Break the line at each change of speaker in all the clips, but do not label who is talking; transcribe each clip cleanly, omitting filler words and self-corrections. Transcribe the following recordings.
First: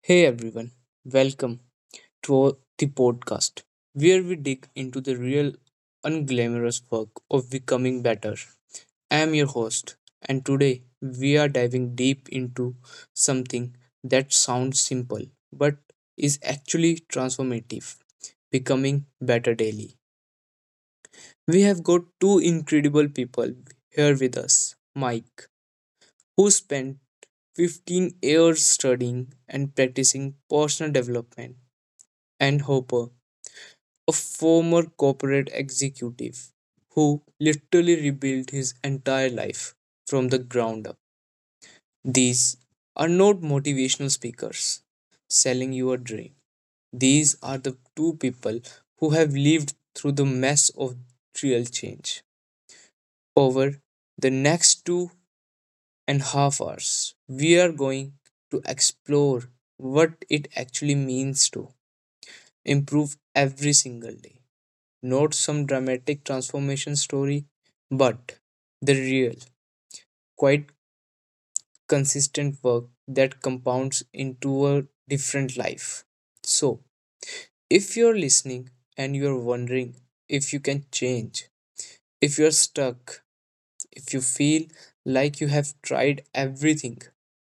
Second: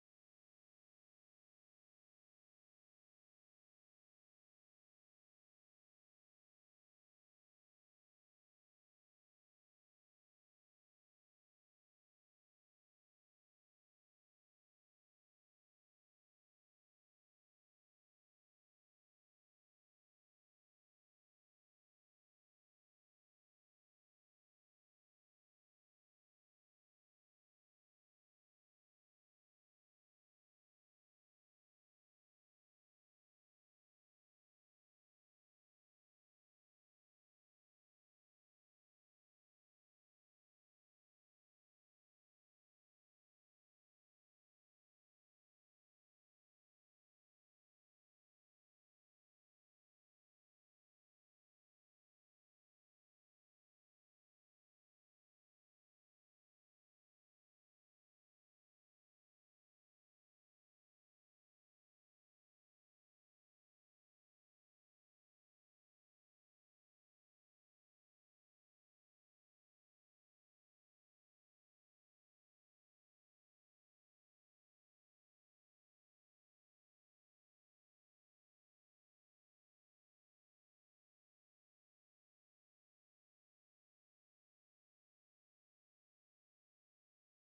Hey everyone, welcome to the podcast where we dig into the real unglamorous work of becoming better. I am your host, and today we are diving deep into something that sounds simple but is actually transformative becoming better daily. We have got two incredible people here with us, Mike, who spent 15 years studying and practicing personal development, and Hopper, a former corporate executive who literally rebuilt his entire life from the ground up. These are not motivational speakers selling you a dream. These are the two people who have lived through the mess of real change. Over the next 2.5 hours, we are going to explore what it actually means to improve every single day not some dramatic transformation story, but the real, quite consistent work that compounds into a different life. So, if you're listening and you're wondering if you can change, if you're stuck, if you feel like you have tried everything,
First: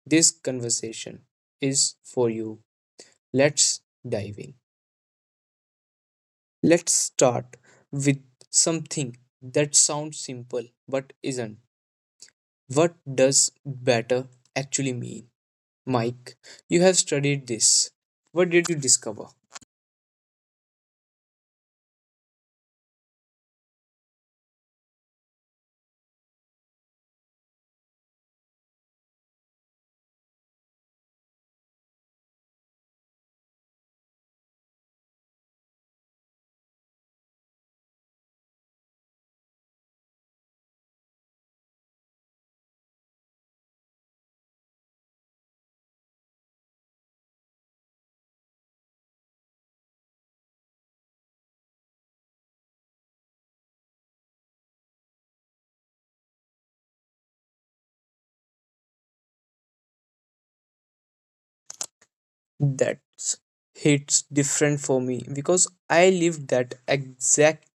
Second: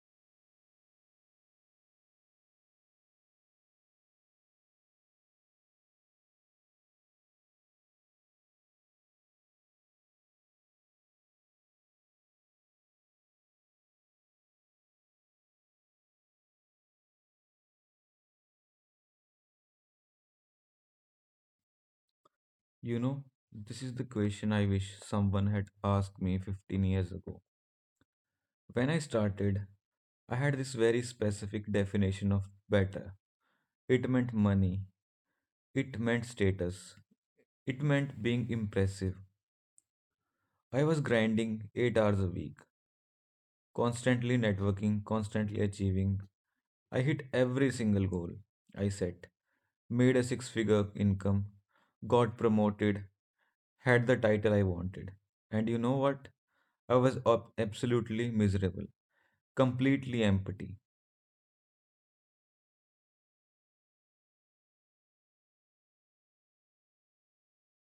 this conversation is for you. Let's dive in. Let's start with something that sounds simple but isn't. What does better actually mean? Mike, you have studied this. What did you discover?
You know, this is the question I wish someone had asked me 15 years ago. When I started, I had this very specific definition of better. It meant money, it meant status, it meant being impressive. I was grinding 8 hours a week, constantly networking, constantly achieving. I hit every single goal I set, made a six figure income, got promoted, had the title I wanted. And you know what? I was absolutely miserable, completely empty.
That hits different for me because I lived that exact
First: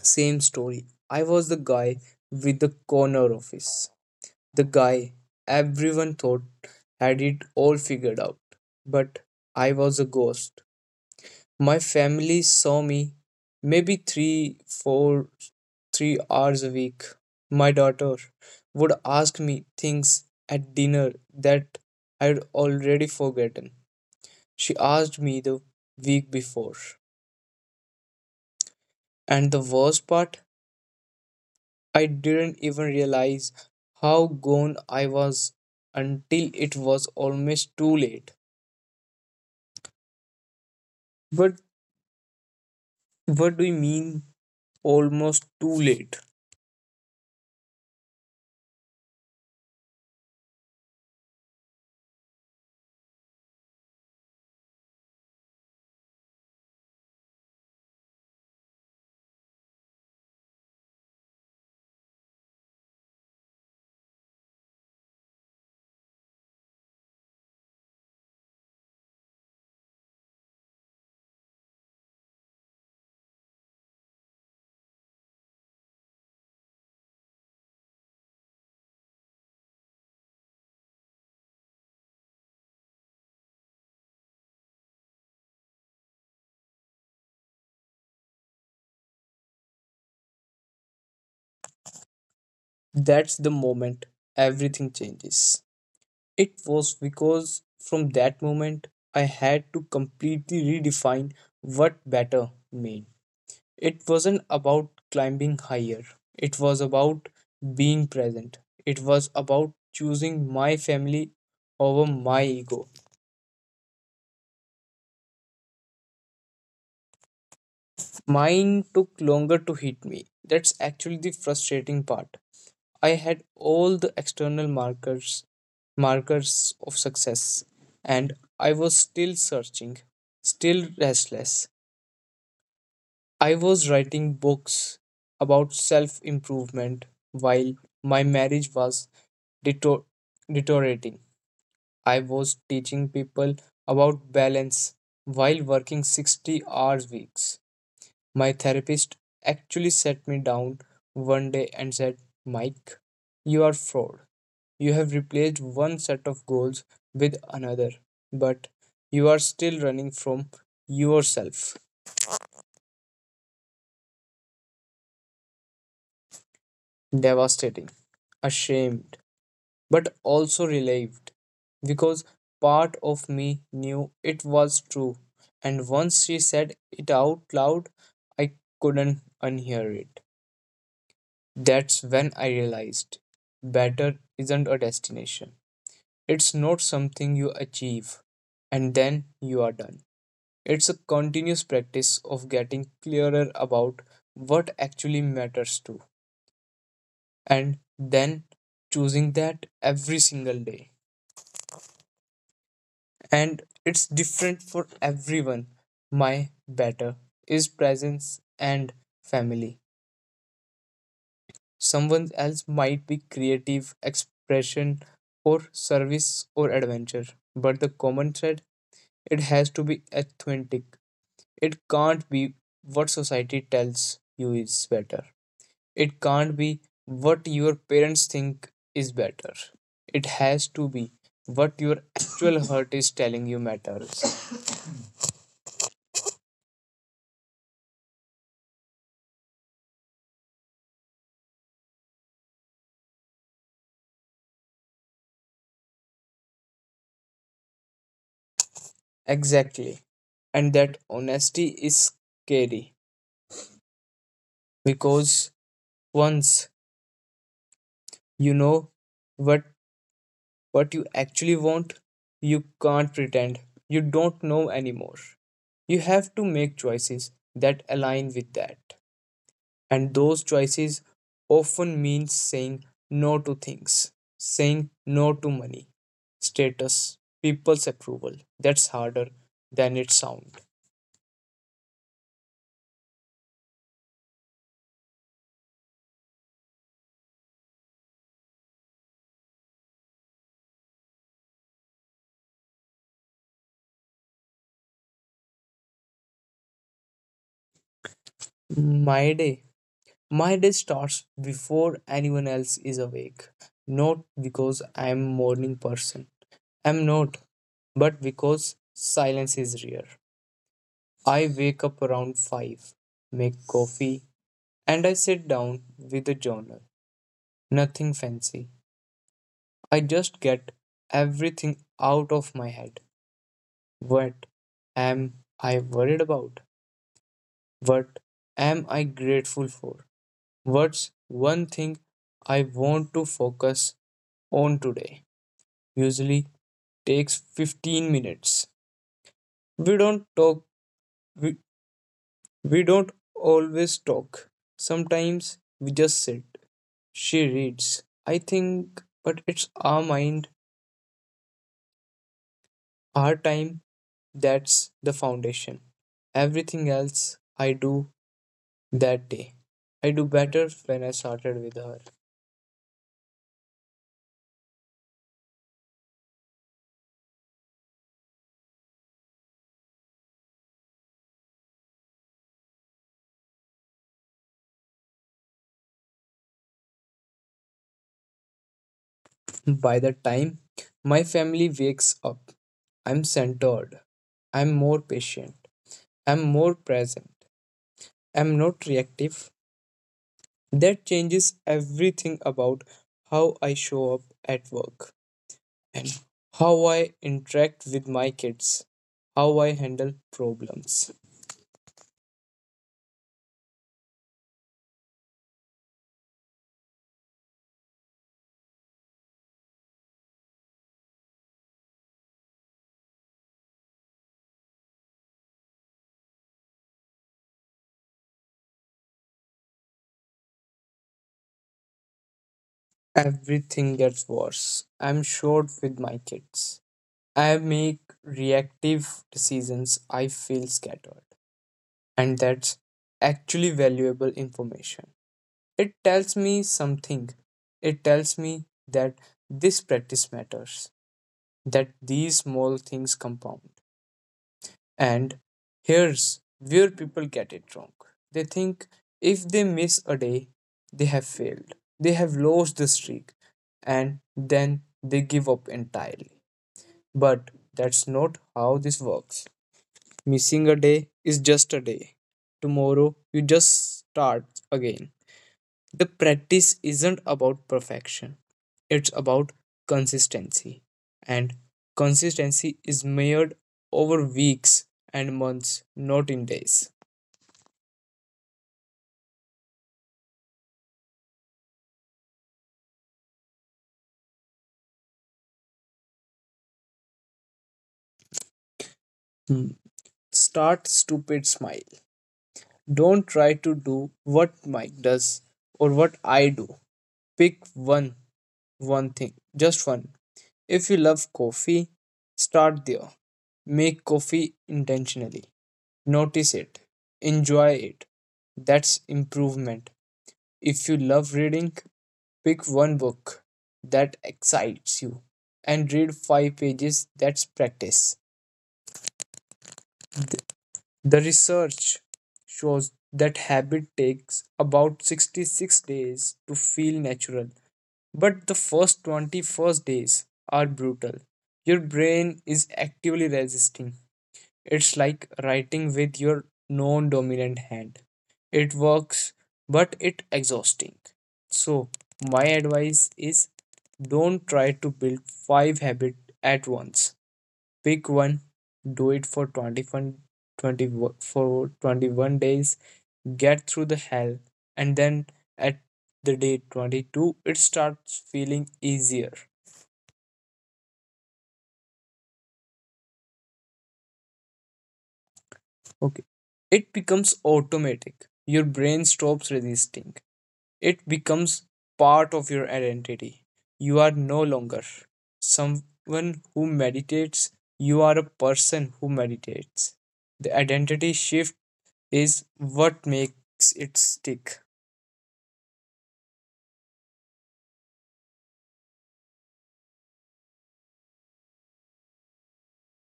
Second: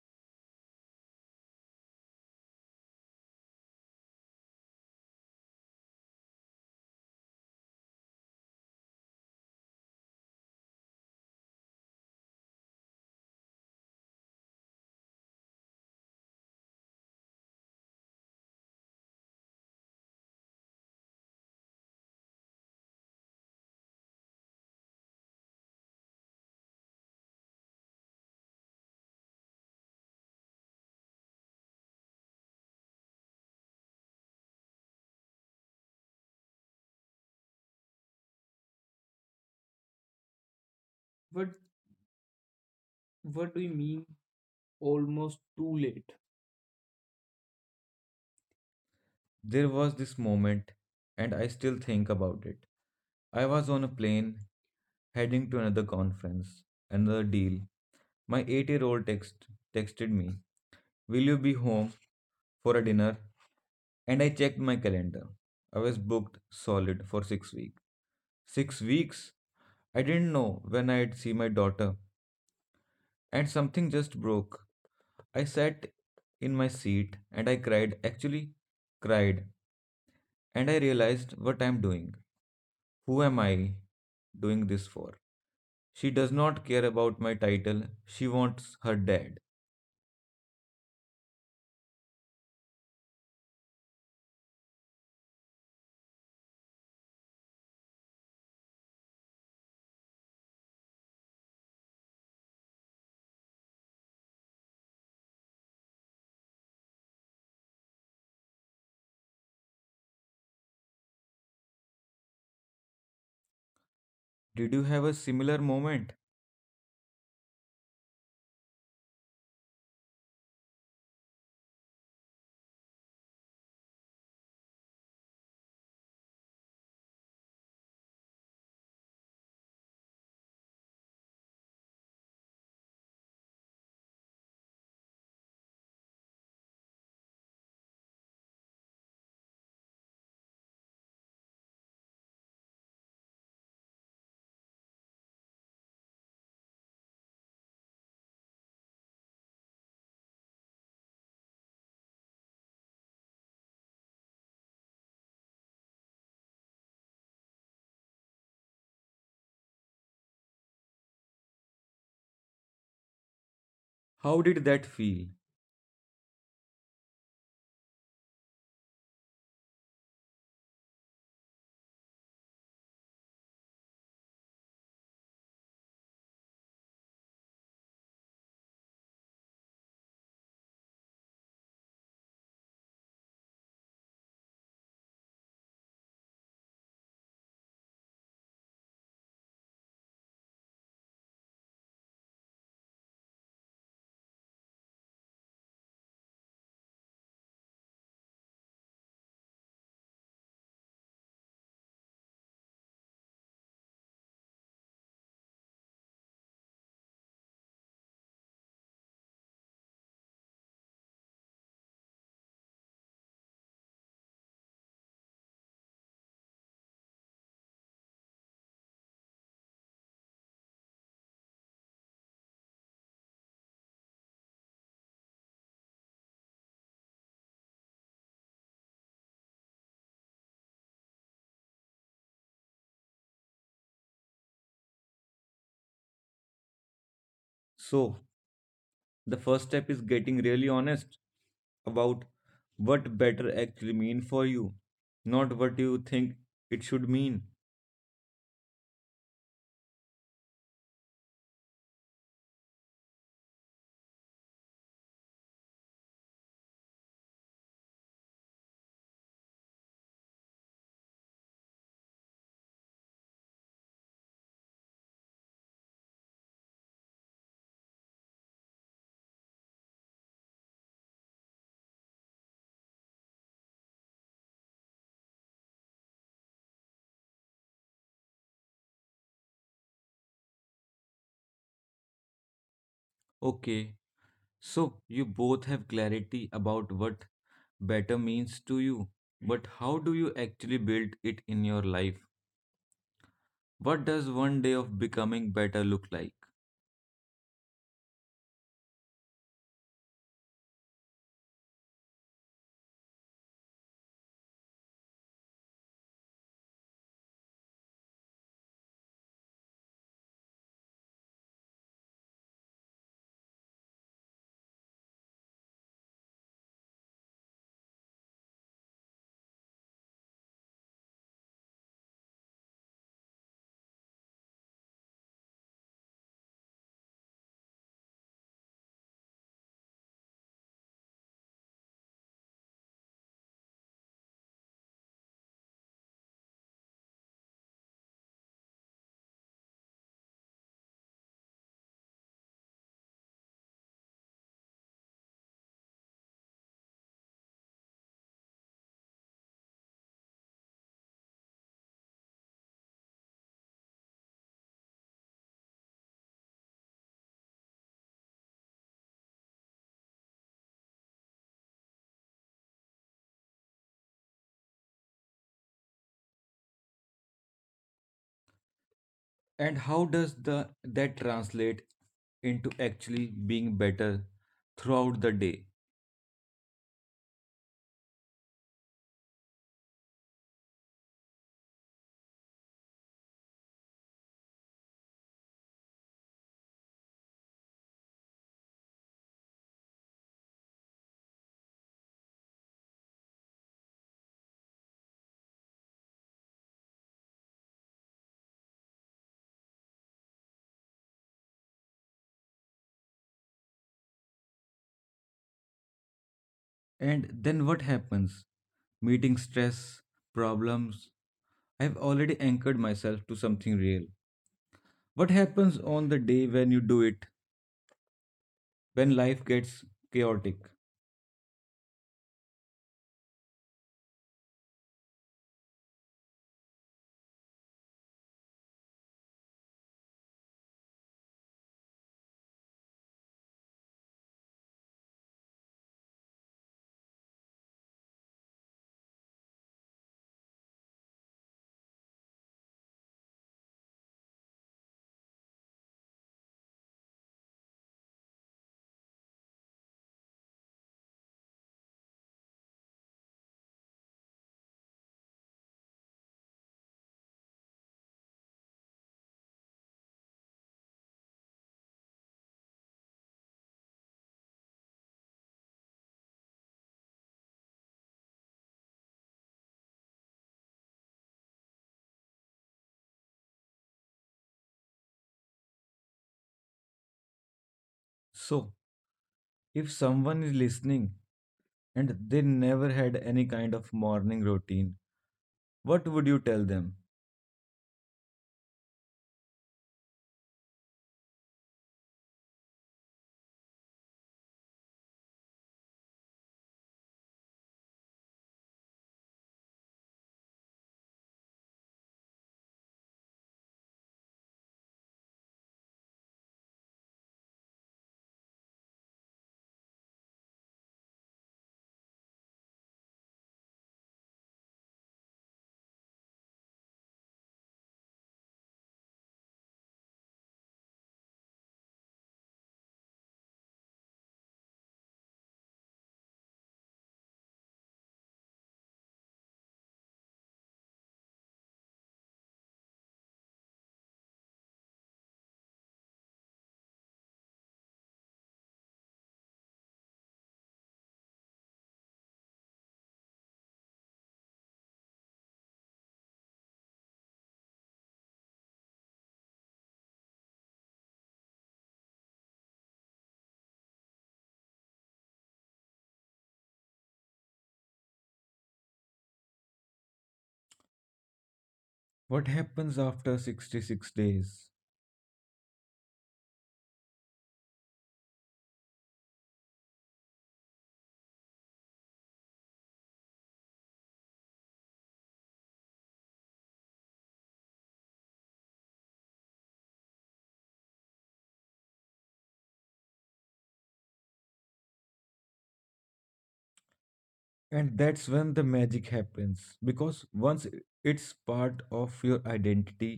same story. I was the guy with the corner office, the guy everyone thought had it all figured out, but I was a ghost. My family saw me maybe three, four, 3 hours a week. My daughter would ask me things at dinner that I'd already forgotten. She asked me the week before. And the worst part, I didn't even realize how gone I was until it was almost too late.
What
But
what
what
do
do
you
you
mean
mean
almost
almost too
too late?
late?
There was this moment, and I still think about it. I was on a plane heading to another conference, another deal. My 8-year-old texted me, will you be home for a dinner? And I checked my calendar. I was booked solid for 6 weeks. 6 weeks? I didn't know when I'd see my daughter, and something just broke. I sat in my seat and I cried, actually, cried, and I realized what I'm doing. Who am I doing this for? She does not care about my title. She wants her dad.
That's the moment everything changes. It was because from that moment I had to completely redefine what better meant. It wasn't about climbing higher, it was about being present. It was about choosing my family over my ego.
Did you have a similar moment?
Mine took longer to hit me. That's actually the frustrating part. I had all the external markers of success and I was still searching, still restless. I was writing books about self improvement while my marriage was deto- deteriorating. I was teaching people about balance while working 60 hours weeks. My therapist actually sat me down one day and said, "Mike, you are fraud. You have replaced one set of goals with another, but you are still running from yourself."
How did that feel?
Devastating, ashamed but also relieved because part of me knew it was true. And once she said it out loud, I couldn't unhear it. That's when I realized better isn't a destination, it's not something you achieve and then you are done. It's a continuous practice of getting clearer about what actually matters to, and then choosing that every single day. And it's different for everyone. My better is presence and family. Someone else might be creative, expression, or service or adventure, but the common thread it has to be authentic. It can't be what society tells you is better. It can't be what your parents think is better. It has to be what your actual heart is telling you matters.
So, the first step is getting really honest about what better actually mean for you, not what you think it should mean.
Exactly. And that honesty is scary because once you know what what you actually want, you can't pretend. You don't know anymore. You have to make choices that align with that. And those choices often mean saying no to things, saying no to money, status, people's approval. That's harder than it sounds.
Okay, so you both have clarity about what better means to you, but how do you actually build it in your life? What does one day of becoming better look like?
My day My day starts before anyone else is awake. Not because I am a morning person. I'm not, but because silence is rare. I wake up around 5, make coffee, and I sit down with a journal. Nothing fancy. I just get everything out of my head. What am I worried about? What am I grateful for? What's one thing I want to focus on today? Usually takes 15 minutes. We don't talk, we, we don't always talk. Sometimes we just sit. She reads. I think, but it's our mind, our time, that's the foundation. Everything else I do that day. I do better when I started with her.
And how does the that translate into actually being better throughout the day?
By the time my family wakes up, I'm centered. I'm more patient. I'm more present. I'm not reactive. That changes everything about how I show up at work and how I interact with my kids, how I handle problems.
And then what happens? Meeting stress, problems. I've already anchored myself to something real. What happens on the day when you do it, when life gets chaotic?
Everything gets worse. I'm short with my kids. I make reactive decisions. I feel scattered. And that's actually valuable information. It tells me something. It tells me that this practice matters, that these small things compound. And here's where people get it wrong. They think if they miss a day, they have failed, they have lost the streak, and then they give up entirely. But that's not how this works. Missing a day is just a day. Tomorrow, you just start again. The practice isn't about perfection, it's about consistency. And consistency is measured over weeks and months, not in days.
So, if someone is listening and they never had any kind of morning routine, what would you tell them?
Hmm. Start stupid smile. Don't try to do what Mike does or what I do. Pick one, one thing, just one. If you love coffee, start there. Make coffee intentionally. Notice it. Enjoy it. That's improvement. If you love reading, pick one book that excites you and read five pages. That's practice. The research shows that habit takes about 66 days to feel natural, but the first 21st days are brutal. Your brain is actively resisting. It's like writing with your non dominant hand. It works, but it exhausting. So, my advice is don't try to build five habits at once. Pick one, do it for 21 20 for 21 days, get through the hell, and then at the day 22, it starts feeling easier.
What happens after 66 days?
Okay. It becomes automatic. Your brain stops resisting. It becomes part of your identity. You are no longer someone who meditates, you are a person who meditates. The identity shift is what makes it stick.
And that's when the magic happens, because once i- it's part of your identity,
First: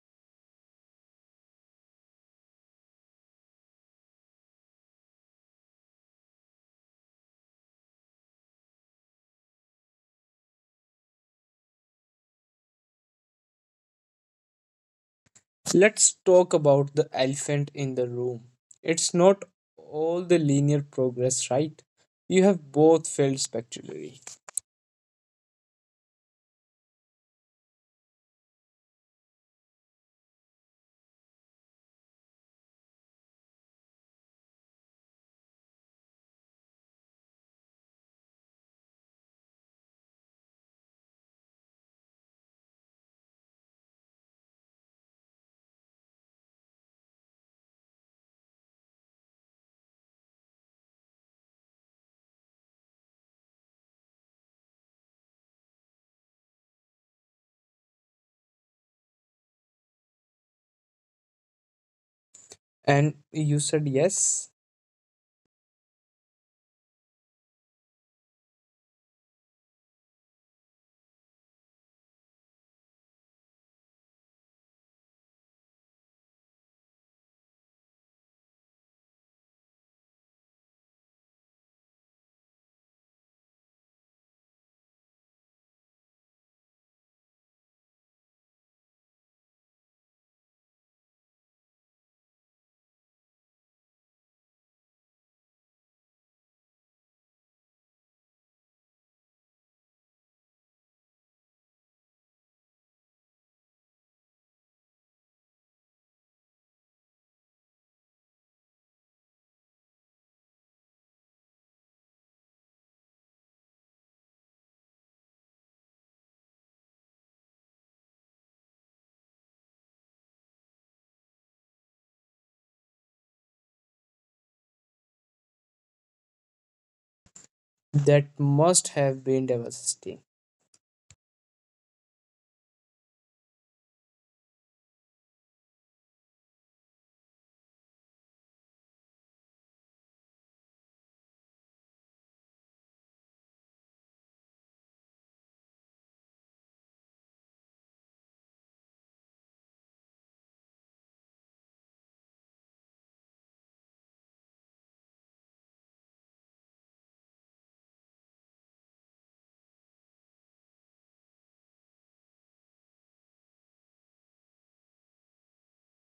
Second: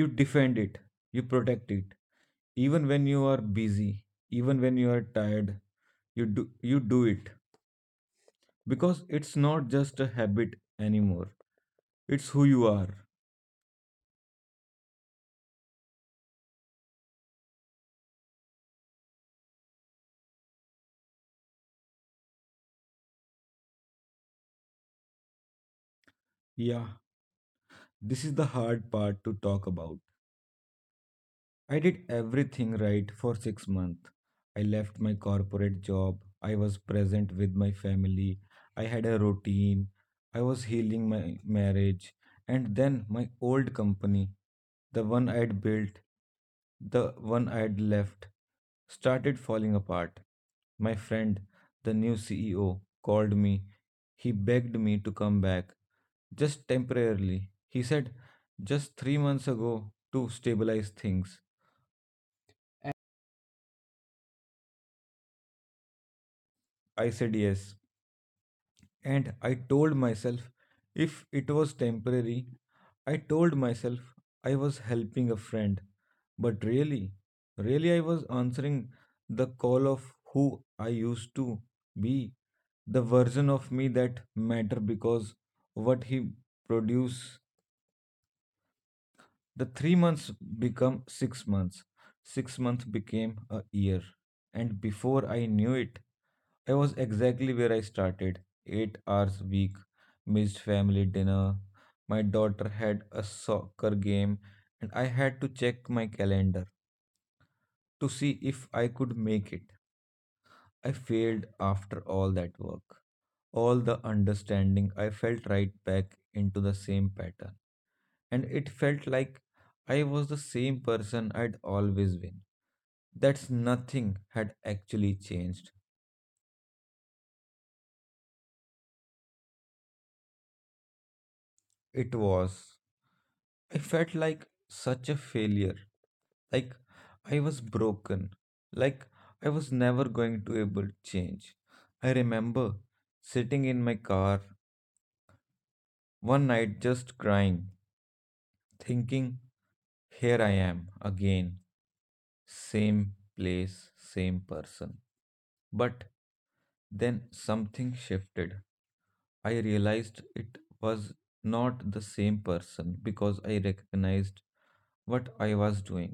you defend it, you protect it, even when you are busy, even when you are tired, you do you do it, because it's not just a habit anymore, it's who you are.
Let's talk about the elephant in the room. It's not all the linear progress, right? You have both failed spectacularly.
Yeah, this is the hard part to talk about. I did everything right for 6 months. I left my corporate job. I was present with my family. I had a routine. I was healing my marriage. And then my old company, the one I had built, the one I had left, started falling apart. My friend, the new CEO, called me. He begged me to come back, just temporarily. He said, just 3 months ago to stabilize things.
And you said yes.
I said yes. And I told myself if it was temporary, I told myself I was helping a friend. But really, I was answering the call of who I used to be, the version of me that mattered because what he produced. The 3 months become 6 months. 6 months became a year. And before I knew it, I was exactly where I started. 8 hours a week, missed family dinner. My daughter had a soccer game, and I had to check my calendar to see if I could make it. I failed after all that work. All the understanding, I fell right back into the same pattern, and it felt like I was the same person I'd always been. That's nothing had actually changed.
That must have been devastating.
It was. I felt like such a failure. Like I was broken. Like I was never going to able to change. I remember sitting in my car one night just crying, thinking, here I am again, same place, same person. But then something shifted. I realized it was not the same person because I recognized what I was doing.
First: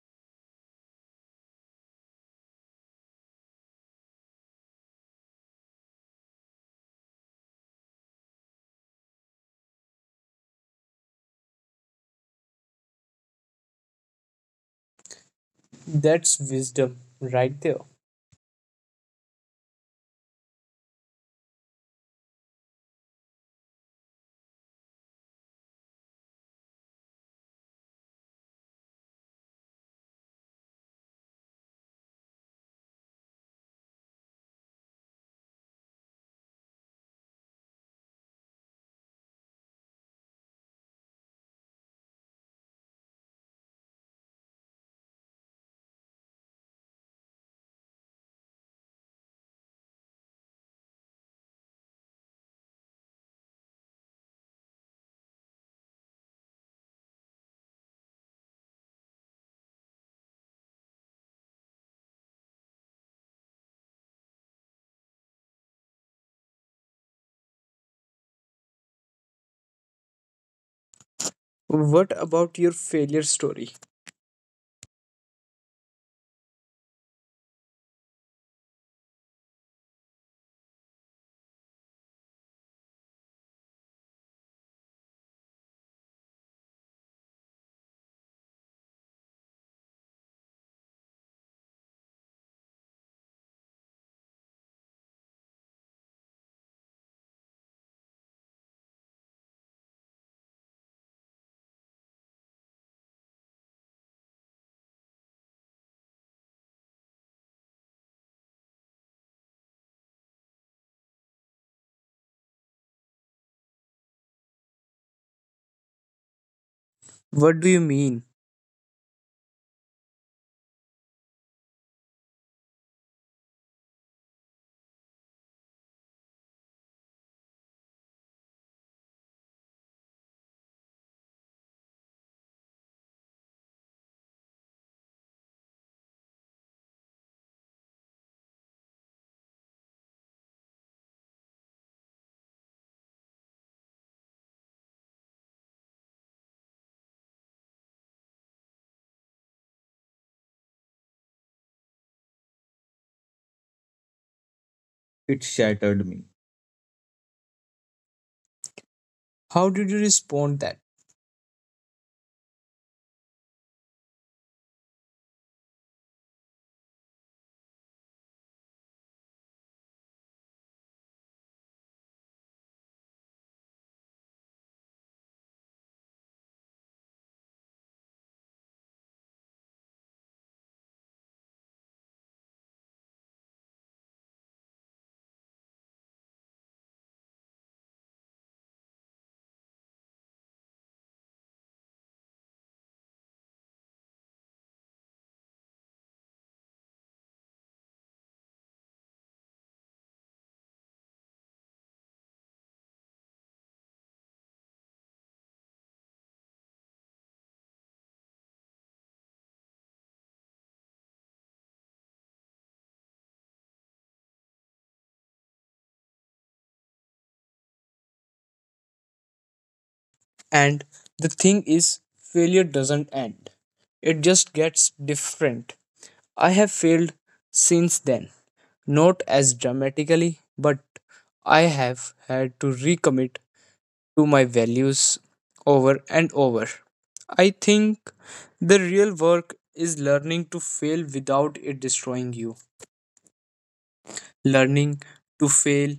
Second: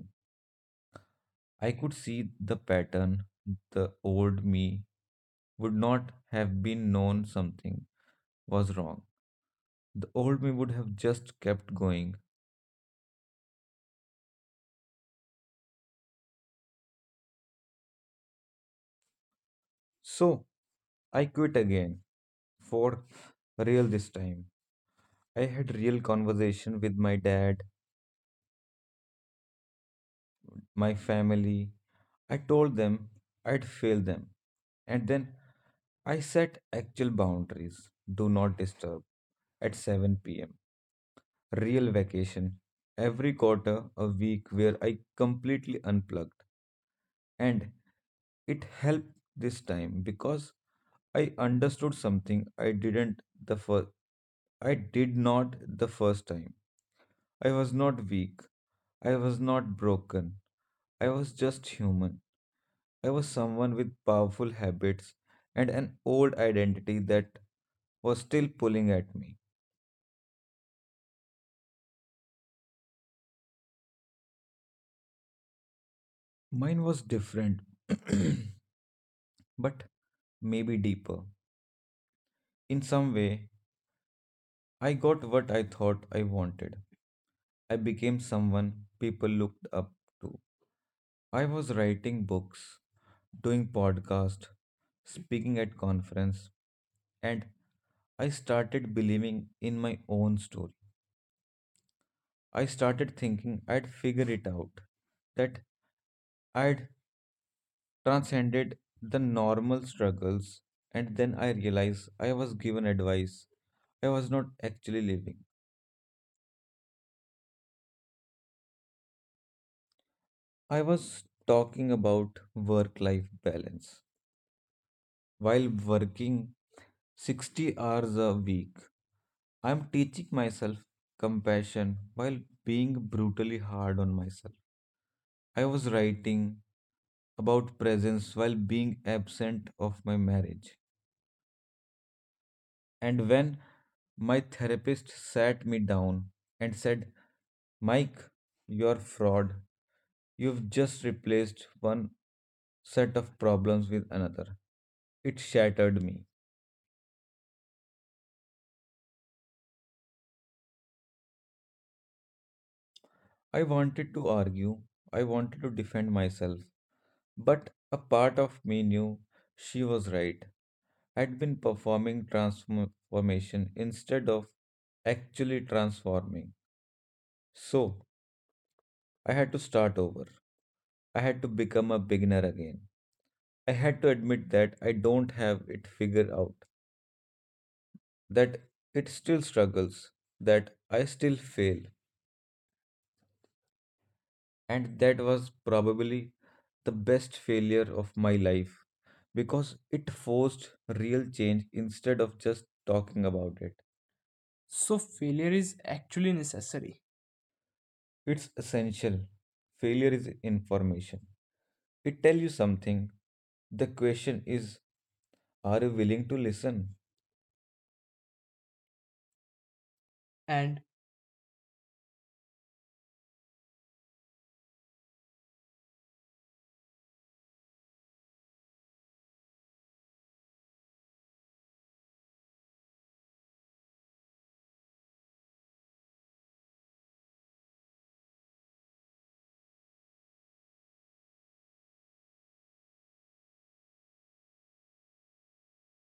I could see the pattern. The old me would not have been known something was wrong. The old me would have just kept going.
That's wisdom right there.
So I quit again, for real this time. I had real conversation with my dad, my family. I told them I'd fail them. And then I set actual boundaries, do not disturb at 7 pm. Real vacation. Every quarter, a week where I completely unplugged. And it helped this time because I understood something I didn't the first. I did not the first time. I was not weak. I was not broken. I was just human. I was someone with powerful habits and an old identity that was still pulling at me.
What about your failure story?
Mine was different, but maybe deeper. In some way, I got what I thought I wanted. I became someone people looked up to. I was writing books, doing podcasts, speaking at conference, and I started believing in my own story. I started thinking I'd figure it out, that I'd transcended the normal struggles, and then I realized I was given advice I was not actually living.
What do you mean?
I was talking about work life balance. While working 60 hours a week, I'm teaching myself compassion while being brutally hard on myself. I was writing about presence while being absent of my marriage. And when my therapist sat me down and said, Mike, you're a fraud. You've just replaced one set of problems with another. It
It
shattered
shattered
me.
me. How did you respond that?
I wanted to argue, I wanted to defend myself, but a part of me knew she was right. I'd been performing transformation instead of actually transforming. So I had to start over. I had to become a beginner again. I had to admit that I don't have it figured out, that it still struggles, that I still fail. And that was probably the best failure of my life because it forced real change instead of just talking about it. So, failure is actually necessary. It's essential. Failure is information. It tells you something. The question is, are you willing to listen? And
And the thing is, failure doesn't end. It just gets different. I have failed since then, not as dramatically, but I have had to recommit to my values over and over. I think the real work is learning to fail without it destroying you. Learning to fail,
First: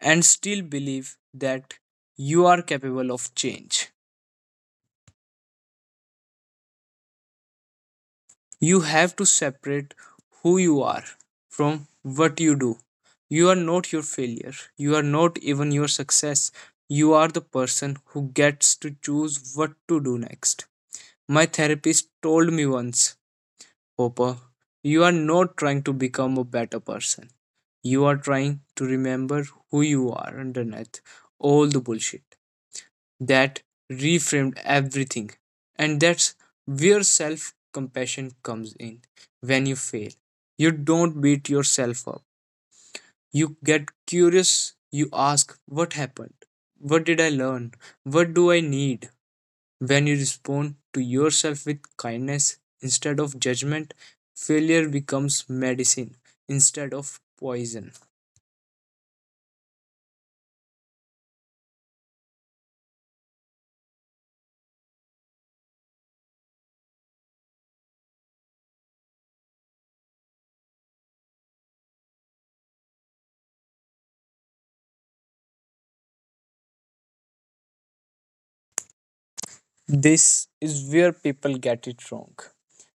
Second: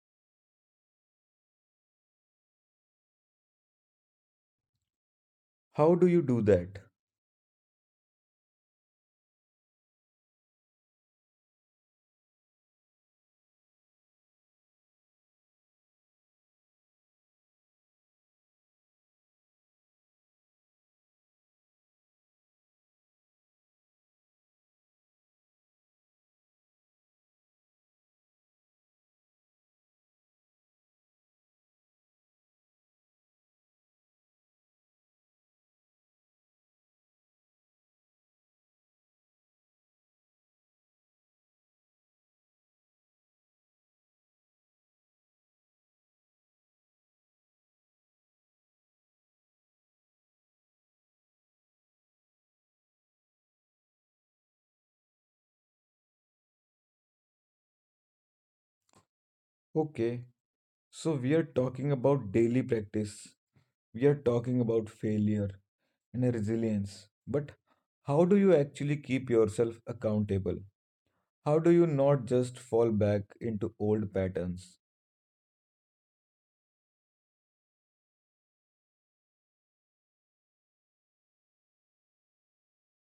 and still believe that you are capable of change.
how do you do that?
You have to separate who you are from what you do. You are not your failure, you are not even your success. You are the person who gets to choose what to do next. My therapist told me once, Hopper, you are not trying to become a better person. You are trying to remember who you are underneath all the bullshit. That reframed everything. And that's where self compassion comes in. When you fail, you don't beat yourself up. You get curious. You ask, What happened? What did I learn? What do I need? When you respond to yourself with kindness instead of judgment, failure becomes medicine instead of poison.
Okay, so we are talking about daily practice. We are talking about failure and resilience. But how do you actually keep yourself accountable? How do you not just fall back into old patterns?
This is where people get it wrong.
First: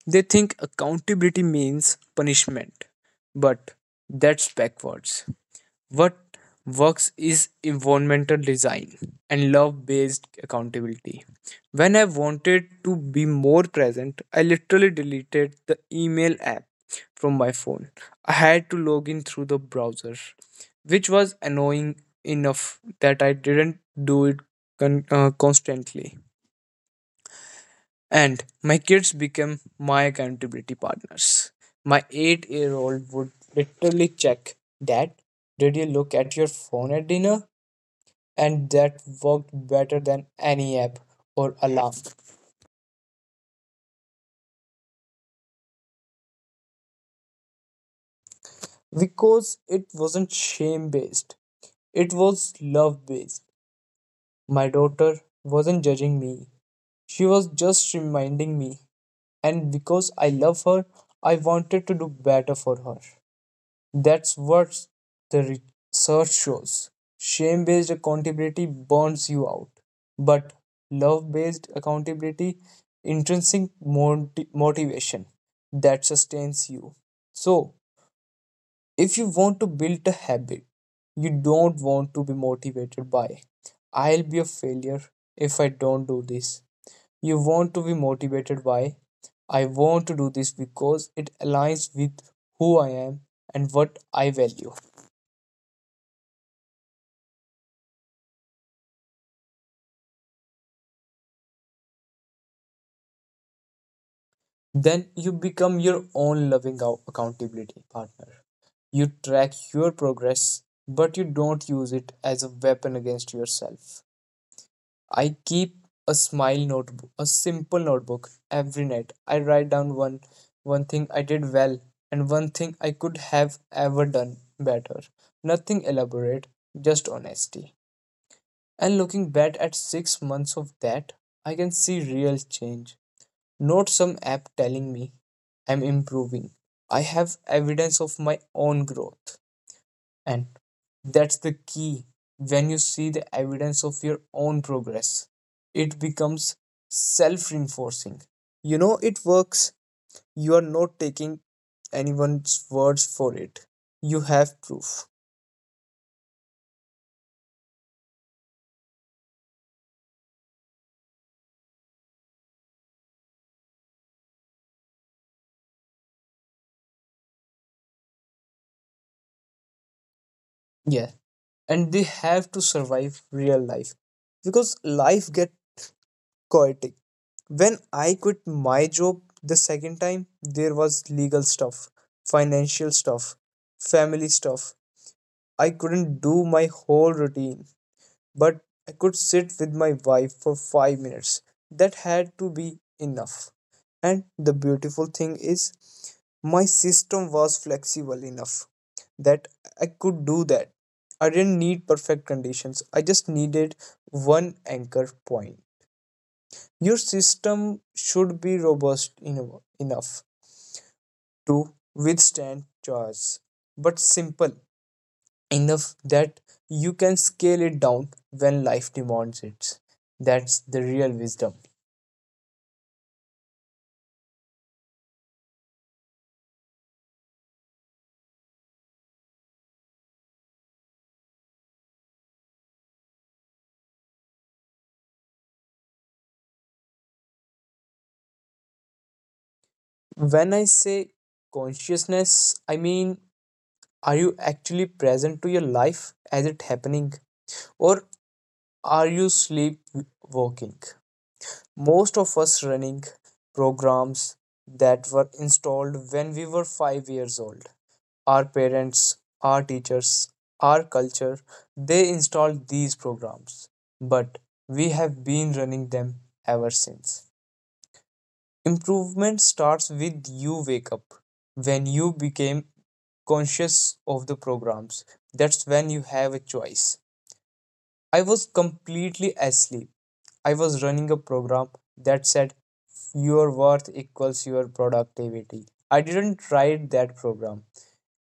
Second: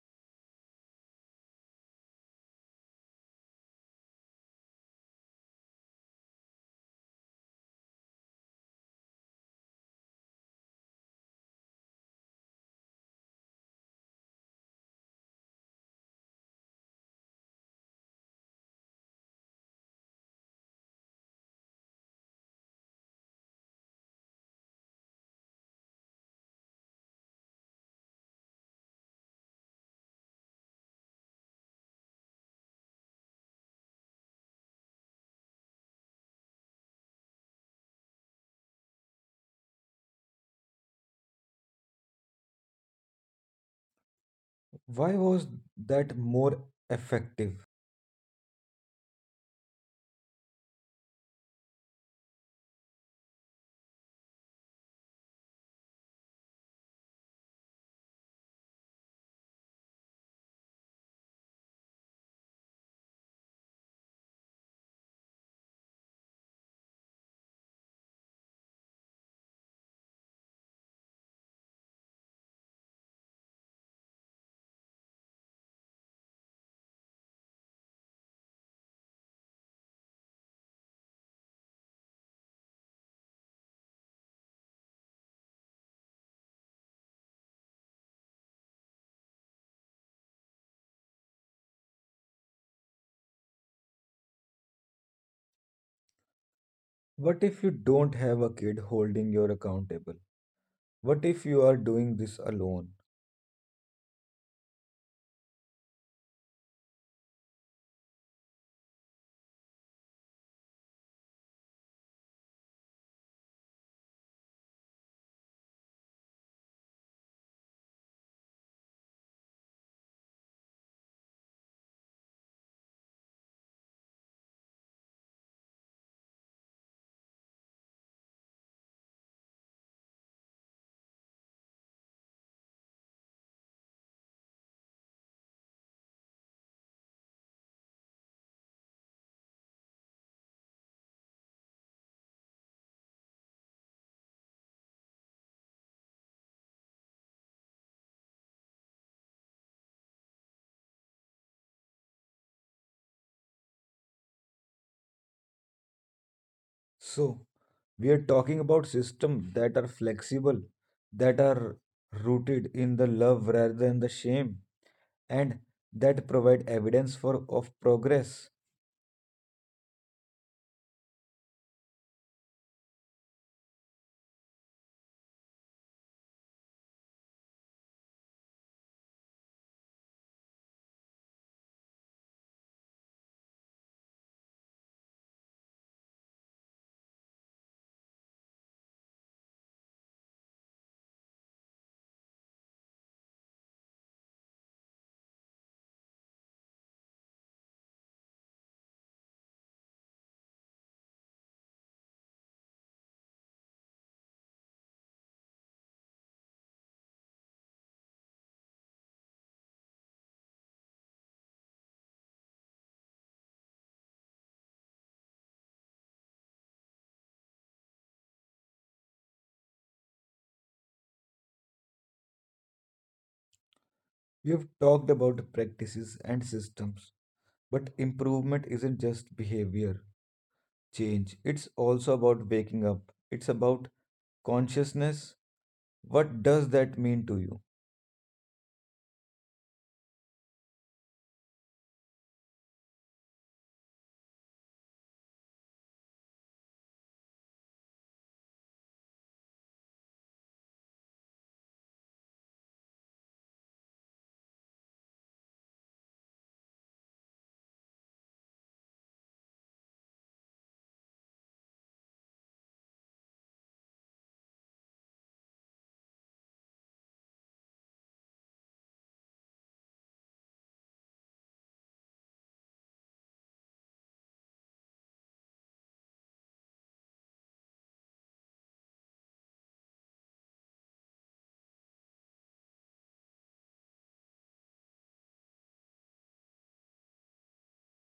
They think accountability means punishment, but that's backwards. What works is environmental design and love based accountability. When I wanted to be more present, I literally deleted the email app from my phone. I had to log in through the browser, which was annoying enough that I didn't do it constantly. And my kids became my accountability partners. My 8-year old would literally check, Dad, did you look at your phone at dinner? And that worked better than any app or alarm
Why was that more effective?
because it wasn't shame based, it was love based. My daughter wasn't judging me, she was just reminding me. And because I love her, I wanted to do better for her. That's what the research shows. Shame based accountability burns you out, but love based accountability, intrinsic motivation that sustains you. So, if you want to build a habit you don't want to be motivated by, I'll be a failure if I don't do this. You want to be motivated by, I want to do this because it aligns with who I am and what I value.
What if you don't have a kid holding you accountable? What if you are doing this alone?
Then you become your own loving accountability partner. You track your progress, but you don't use it as a weapon against yourself. I keep a smile notebook, a simple notebook every night. I write down one thing I did well and one thing I could have ever done better. Nothing elaborate, just honesty. And looking back at 6 months of that, I can see real change not some app telling me I'm improving. I have evidence of my own growth. And that's the key. When you see the evidence of your own progress, it becomes self reinforcing. You know, it works. You are not taking anyone's words for it. You have proof.
So, we are talking about systems that are flexible, that are rooted in the love rather than the shame, and that provide evidence for of progress.
Yeah. And they have to survive real life because life gets chaotic. When I quit my job the second time, there was legal stuff, financial stuff, family stuff. I couldn't do my whole routine, but I could sit with my wife for 5 minutes. That had to be enough. And the beautiful thing is, my system was flexible enough that I could do that. I didn't need perfect conditions, I just needed one anchor point. Your system should be robust enough to withstand chores, but simple enough that you can scale it down when life demands it. That's the real wisdom.
We have talked about practices and systems, but improvement isn't just behavior change. It's also about waking up. It's about consciousness. What does that mean to you?
When I say consciousness, I mean, are you actually present to your life as it happening, or are you sleepwalking? Most of us running programs that were installed when we were 5 years old, our parents, our teachers, our culture, they installed these programs, but we have been running them ever since. Improvement starts with you wake up. When you became conscious of the programs, that's when you have a choice. I was completely asleep. I was running a program that said your worth equals your productivity. I didn't write that program.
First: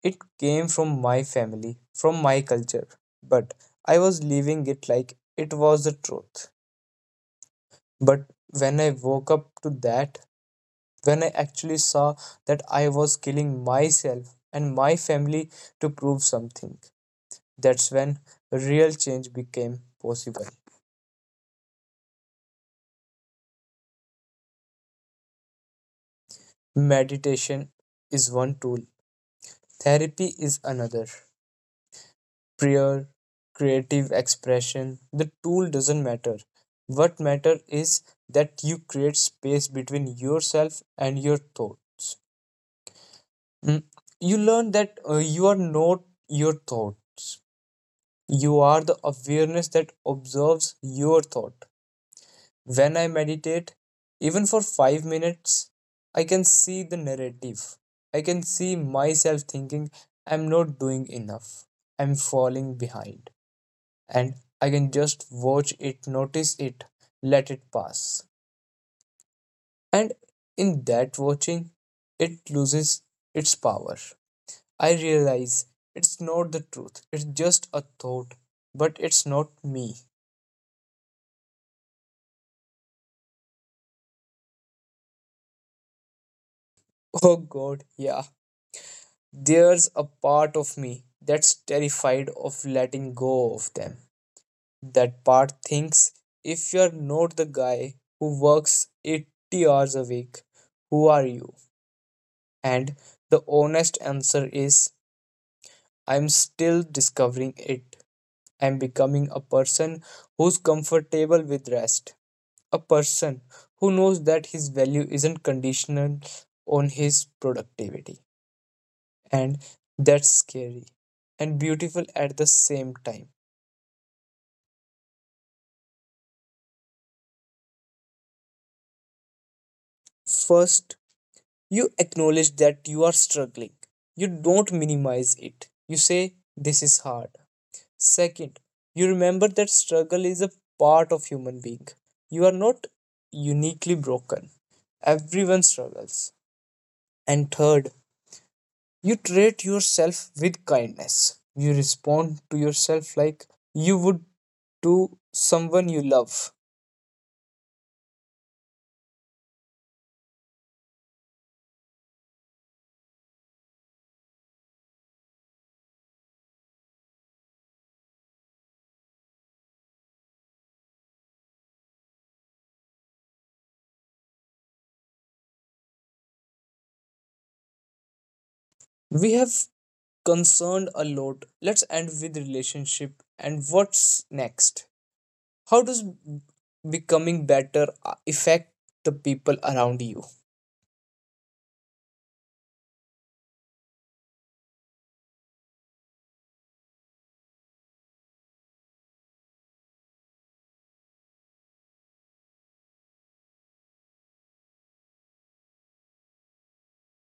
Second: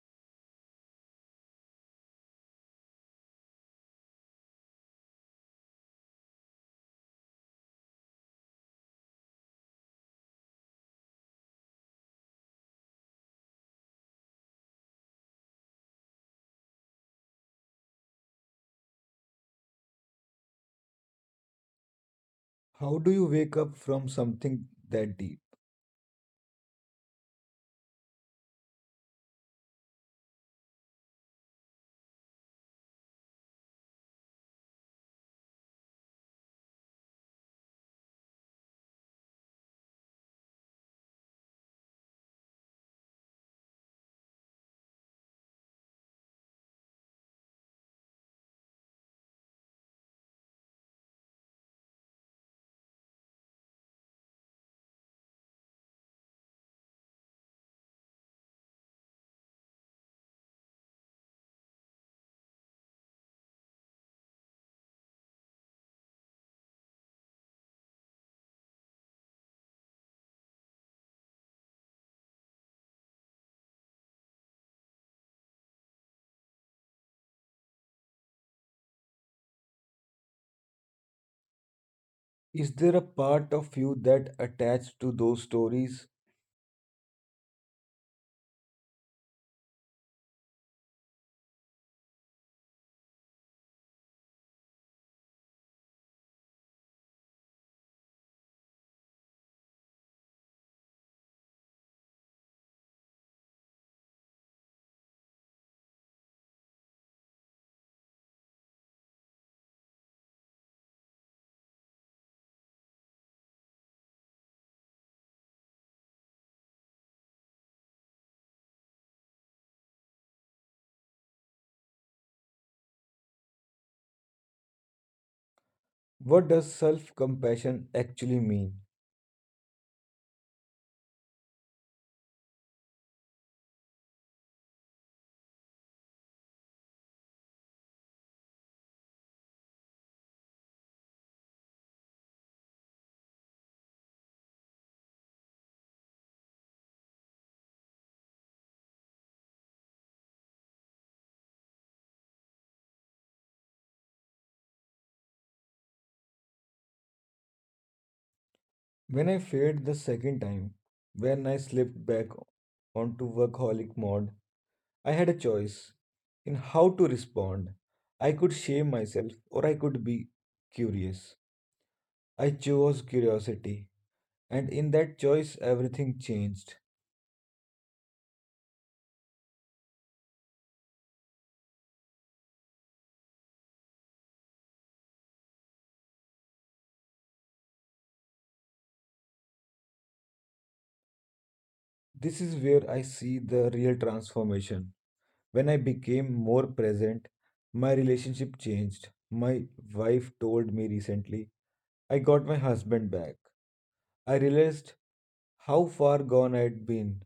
It came from my family, from my culture, but I was living it like it was the truth. But when I woke up to that, when I actually saw that I was killing myself and my family to prove something, that's when real change became possible.
How do you wake up from something that deep?
Meditation is one tool, therapy is another. Prayer, creative expression, the tool doesn't matter. What matter is that you create space between yourself and your thoughts. Mm. You learn that you are not your thoughts. You are the awareness that observes your thought. When I meditate, even for 5 minutes, I can see the narrative. I can see myself thinking, I'm not doing enough. I'm falling behind. And I can just watch it, notice it, let it pass. And in that watching, it loses its power. I realize it's not the truth, it's just a thought, but it's not me.
Is there a part of you that attached to those stories?
Oh god, yeah. There's a part of me that's terrified of letting go of them. That part thinks, if you're not the guy who works 80 hours a week, who are you? And the honest answer is I'm still discovering it. I'm becoming a person who's comfortable with rest, a person who knows that his value isn't conditional on his productivity. And that's scary and beautiful at the same time.
What does self compassion actually mean?
First, you acknowledge that you are struggling, you don't minimize it. You say, this is hard. Second, you remember that struggle is a part of human being. You are not uniquely broken. Everyone struggles. And third, you treat yourself with kindness. You respond to yourself like you would to someone you love.
When I failed the second time, when I slipped back onto workaholic mode, I had a choice in how to respond. I could shame myself or I could be curious. I chose curiosity, and in that choice, everything changed.
We have concerned a lot. Let's end with relationship and what's next. How does becoming better affect the people around you?
This is where I see the real transformation. When I became more present, my relationship changed. My wife told me recently, I got my husband back. I realized how far gone I had been,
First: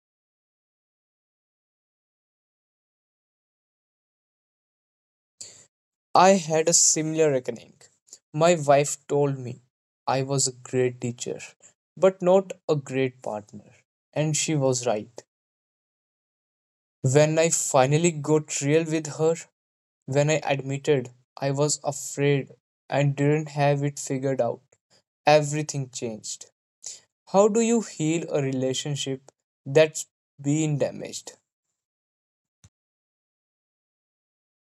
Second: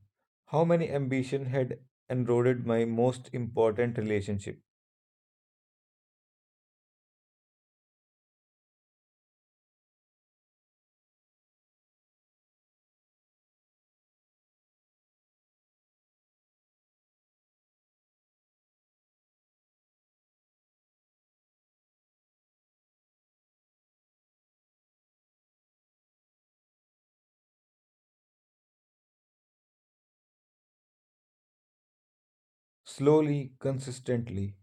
how many ambition had eroded my most important relationship.
I had a similar reckoning. My wife told me I was a great teacher, but not a great partner. And she was right. When I finally got real with her, when I admitted I was afraid and didn't have it figured out, everything changed. How do you heal a relationship that's been damaged?
Slowly, consistently,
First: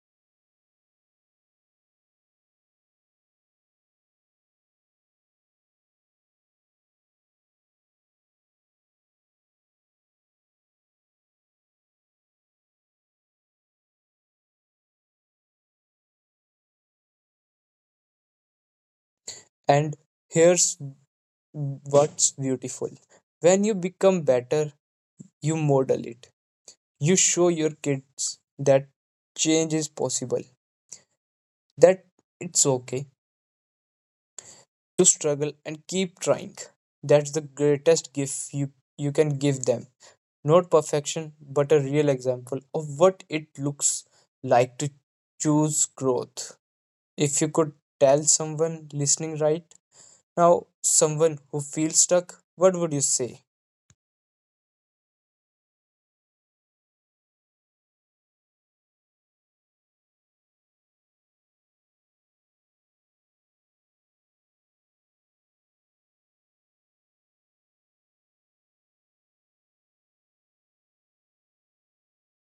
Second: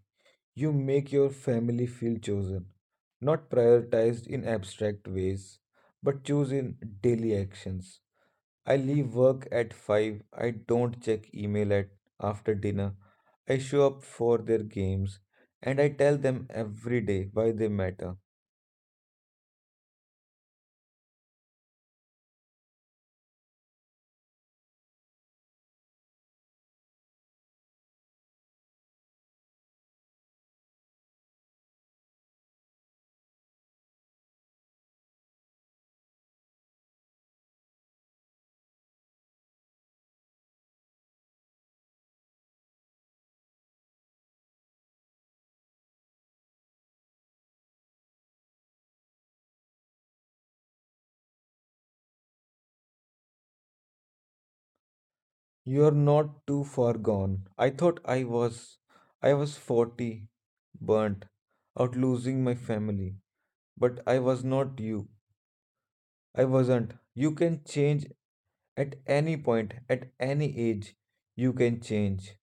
you make your family feel chosen, not prioritized in abstract ways, but chosen daily actions. I leave work at 5. I don't check email at after dinner. I show up for their games and I tell them every day why they matter.
And here's what's beautiful, when you become better, you model it, you show your kids that change is possible, that it's okay to struggle and keep trying. That's the greatest gift you can give them. Not perfection, but a real example of what it looks like to choose growth. If you could tell someone listening right now, someone who feels stuck, what would you say?
You're not too far gone. I thought I was. I was 40, burnt out losing my family. But I was not you. I wasn't. You can change at any point, at any age. You can change.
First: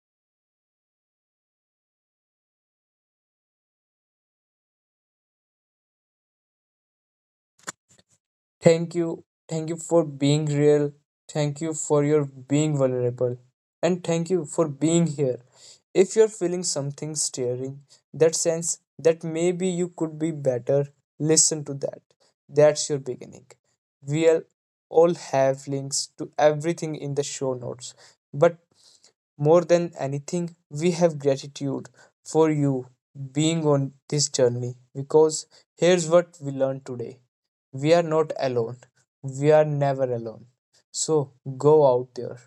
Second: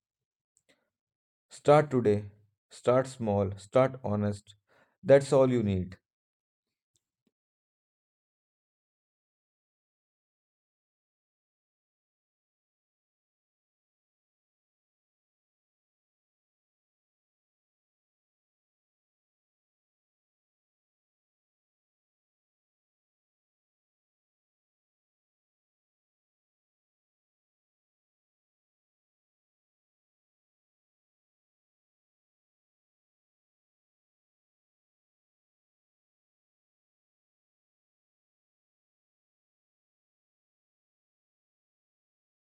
Start today. Start small. Start honest. That's all you need.
Thank you. Thank you for being real. Thank you for your being vulnerable. And thank you for being here. If you're feeling something stirring, that sense that maybe you could be better, listen to that. That's your beginning. We'll all have links to everything in the show notes. But more than anything, we have gratitude for you being on this journey, because here's what we learned today: we are not alone, we are never alone. So go out there,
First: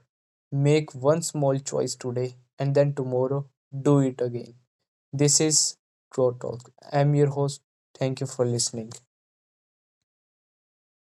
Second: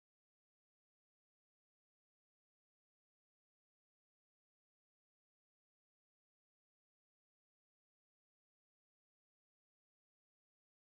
make one small choice today, and then tomorrow do it again. This is Grow Talk. I'm your host. Thank you for listening.